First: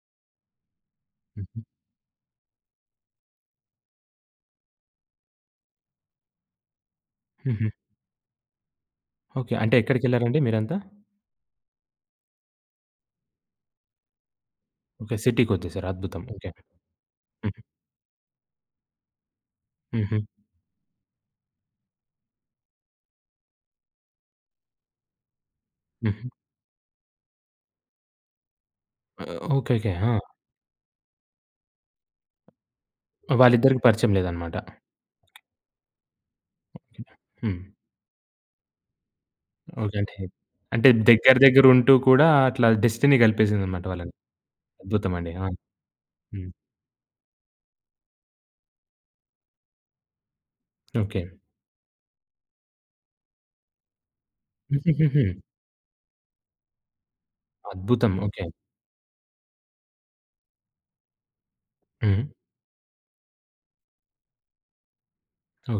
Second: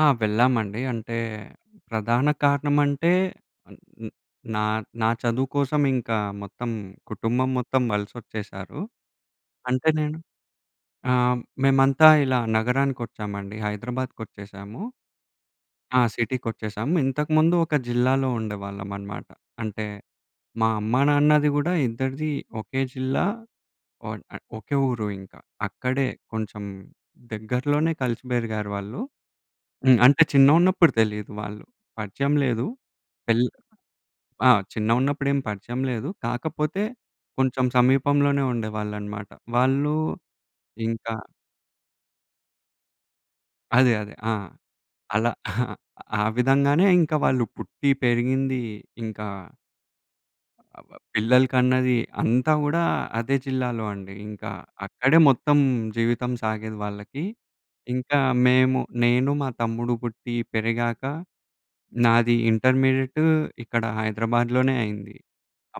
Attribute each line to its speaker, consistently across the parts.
Speaker 1: ఆ! వెళ్ళామండి. అంటే
Speaker 2: హుహు.
Speaker 1: ప్రధాన కారణం అంటే న్ నా, నా చదువు కోసం ఇంకా మొత్తం కుటుంబం
Speaker 2: హుహు.
Speaker 1: మొత్తం వలసొచ్చేసారు.
Speaker 2: ఓకే. అంటే
Speaker 1: అంటే నేను
Speaker 2: ఎక్కడికేళ్లారండి మీరంతా?
Speaker 1: ఆహ్, మేమంతా ఇలా నగరానికి ఒచ్చామండి హైదరాబాద్‌కొచ్చేసాము.
Speaker 2: ఓకే. సిటీకొచ్చేసారు.
Speaker 1: ఆ!
Speaker 2: అద్భుతం. ఓకే.
Speaker 1: సిటీకొచ్చేసాము. ఇంతకుముందు
Speaker 2: హ్మ్.
Speaker 1: ఒక జిల్లాలో ఉండేవాళ్ళం అన్నమాట. అంటే
Speaker 2: హుహు.
Speaker 1: మా అమ్మానాన్నది గూడా ఇద్దరిది ఒకే జిల్లా. ఒన్ ఆహ్, ఒకే ఊరు ఇంకా. అక్కడే
Speaker 2: హుహు.
Speaker 1: కొంచెం దగ్గరలోనే కలిసి బెరిగారు వాళ్ళు.
Speaker 2: ఓకేకే.
Speaker 1: హ్మ్. అంటే
Speaker 2: ఆ!
Speaker 1: చిన్నగున్నప్పుడు తెలీదు వాళ్ళు. పరిచయం లేదు. పెల్
Speaker 2: వాళ్ళిద్దరికీ పరిచయం
Speaker 1: ఆ!
Speaker 2: లేదనమాట.
Speaker 1: చిన్నగున్నప్పుడేం పరిచయం లేదు. కాకపోతే
Speaker 2: ఓకే. హ్మ్.
Speaker 1: కొంచెం సమీపంలోనే ఉండేవాళ్ళనమాట. వాళ్ళు
Speaker 2: ఓకే. టే అంటే
Speaker 1: ఇంకా
Speaker 2: దగ్గర దగ్గరుంటూ కూడా అట్లా డెస్టినీ గలిపేసిందన్నమాట
Speaker 1: అదే.
Speaker 2: వాళ్ళని.
Speaker 1: అదే. ఆ! అలా
Speaker 2: అద్భుతమండి. ఆ!
Speaker 1: ఆ
Speaker 2: హ్మ్.
Speaker 1: విధంగానే ఇంక వాళ్ళు పుట్టి, పెరిగింది, ఇంక అబ్‌బ్
Speaker 2: ఓకే.
Speaker 1: పిల్లలకన్నది, అంతా గూడా అదే జిల్లాలో అండి. ఇంకా అక్కడే
Speaker 2: హుహుహుహు.
Speaker 1: మొత్తం జీవితం సాగేది వాళ్ళకి.
Speaker 2: అద్భుతం.
Speaker 1: ఇంకా
Speaker 2: ఓకే.
Speaker 1: మేము నేను, మా తమ్ముడు పుట్టి, పెరిగాక
Speaker 2: హుహు.
Speaker 1: నాది ఇంటర్మీడియట్ ఇక్కడ హైదరాబాద్లోనే అయింది.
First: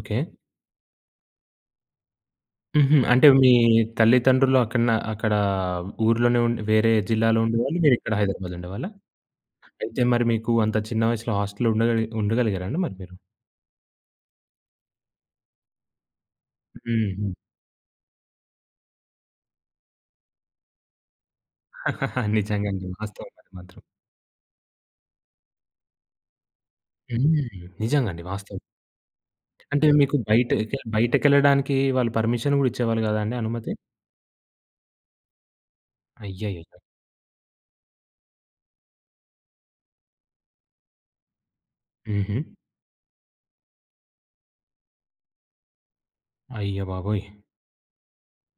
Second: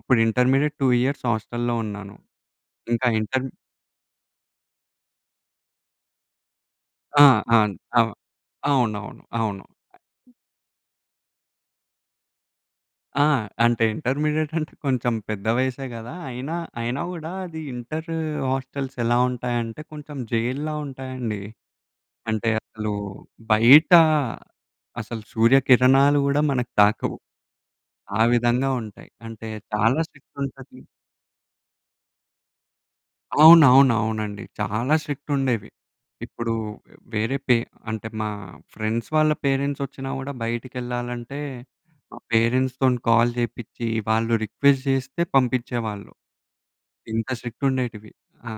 Speaker 1: అప్పుడు ఇంటర్మీడియేట్ 2 ఇయర్స్ హాస్టల్‌‌లో ఉన్నాను.
Speaker 2: హుహు.
Speaker 1: ఇంకా
Speaker 2: అంటే
Speaker 1: ఇంటర్
Speaker 2: మీ తల్లిదండ్రులక్కడ నా అక్కడ ఊర్లోనే ఉండి వేరే
Speaker 1: ఆ!
Speaker 2: జిల్లాలో
Speaker 1: ఆన్
Speaker 2: ఉండేవాళ్ళు.
Speaker 1: అవ
Speaker 2: మీరిక్కడ హైదరాబాద్‌‌లో ఉండేవాళ్ళా?
Speaker 1: అవునవును. అవును.
Speaker 2: అయితే మరి మీకు అంత చిన్న వయసులో హాస్టల్ ఉండగలిగి ఉండగలిగారా అండి మరి మీరు?
Speaker 1: ఆ! అంటే ఇంటర్మీడియేట్ అంటే కొంచెం పెద్ద వయసే గదా! అయినా, అయినా గూడా
Speaker 2: హుహు.
Speaker 1: అది ఇంటర్ హాస్టెల్స్ ఎలా ఉంటాయంటే కొంచెం జైల్లా ఉంటాయండి. అంటే
Speaker 2: నిజంగండి.
Speaker 1: అసలు
Speaker 2: వాస్తవం. అది మాత్రం.
Speaker 1: బయట అసలు సూర్యకిరణాలు గూడా మనకు తాకవు.
Speaker 2: హ్మ్.
Speaker 1: ఆ
Speaker 2: నిజంగండి. వాస్తవం.
Speaker 1: విధంగా ఉంటాయి. అంటే
Speaker 2: అంటే
Speaker 1: చాలా
Speaker 2: మీకు
Speaker 1: స్ట్రిక్ట్
Speaker 2: బయట కె
Speaker 1: ఉంటది.
Speaker 2: బయటకేళ్ళడానికి వాళ్ళు పర్మిషన్ గూడా ఇచ్చేవాళ్ళు గాదా అండీ అనుమతి?
Speaker 1: అవునవును. అవునండి. చాలా స్ట్రిక్ట్ ఉండేవి. ఇప్పుడు
Speaker 2: అయ్యయ్యో!
Speaker 1: వేరే పే అంటే మా ఫ్రెండ్స్ వాళ్ళ పేరెంట్స్ ఒచ్చినా గూడా బయటికేళ్ళాలంటే మా
Speaker 2: హుహు.
Speaker 1: పేరెంట్స్‌తోని కాల్ జేపిచ్చి వాళ్ళు రిక్వెస్ట్ జేస్తే పంపిచ్చేవాళ్ళు.
Speaker 2: అయ్యబాబోయ్!
Speaker 1: ఇంత స్ట్రిక్ట్ ఉండేటివి. ఆ!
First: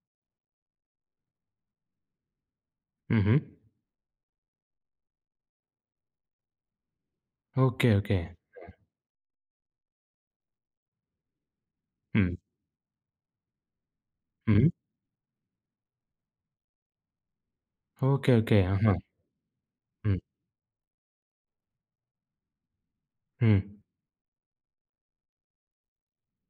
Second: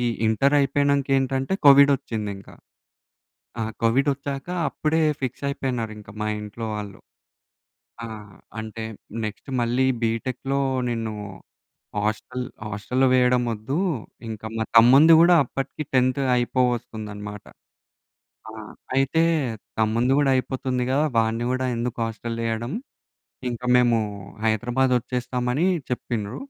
Speaker 1: ఈ ఇంటర్ అయిపోయినంక ఏంటంటే కోవిడొచ్చింది ఇంకా.
Speaker 2: హుహు.
Speaker 1: ఆ! కోవిడొచ్చాక అప్పుడే ఫిక్స్ అయిపోయినారింకా మా ఇంట్లో వాళ్ళు.
Speaker 2: ఓకే. ఓకే.
Speaker 1: ఆహ్,
Speaker 2: హ్మ్.
Speaker 1: అంటే నెక్స్ట్ మళ్ళీ బిటెక్‌లో నిన్ను
Speaker 2: హ్మ్.
Speaker 1: హాస్టల్ హాస్టల్‌లో వేయడం ఒద్దు. ఇంకా మా
Speaker 2: హుహు.
Speaker 1: తమ్ముంది గూడా అప్పటికి 10త్ అయిపోవొస్తుందన్నమాట.
Speaker 2: ఓకే.
Speaker 1: ఆ!
Speaker 2: ఓకే. ఆహా!
Speaker 1: అయితే తమ్ముంది
Speaker 2: హ్మ్.
Speaker 1: గూడా అయిపోతుంది గదా! వాడిని గూడా ఎందుకు హాస్టలేయడం
Speaker 2: హ్మ్.
Speaker 1: ఇంకా మేము హైదరాబాద్ ఒచ్చేస్తామని చెప్పిండ్రు.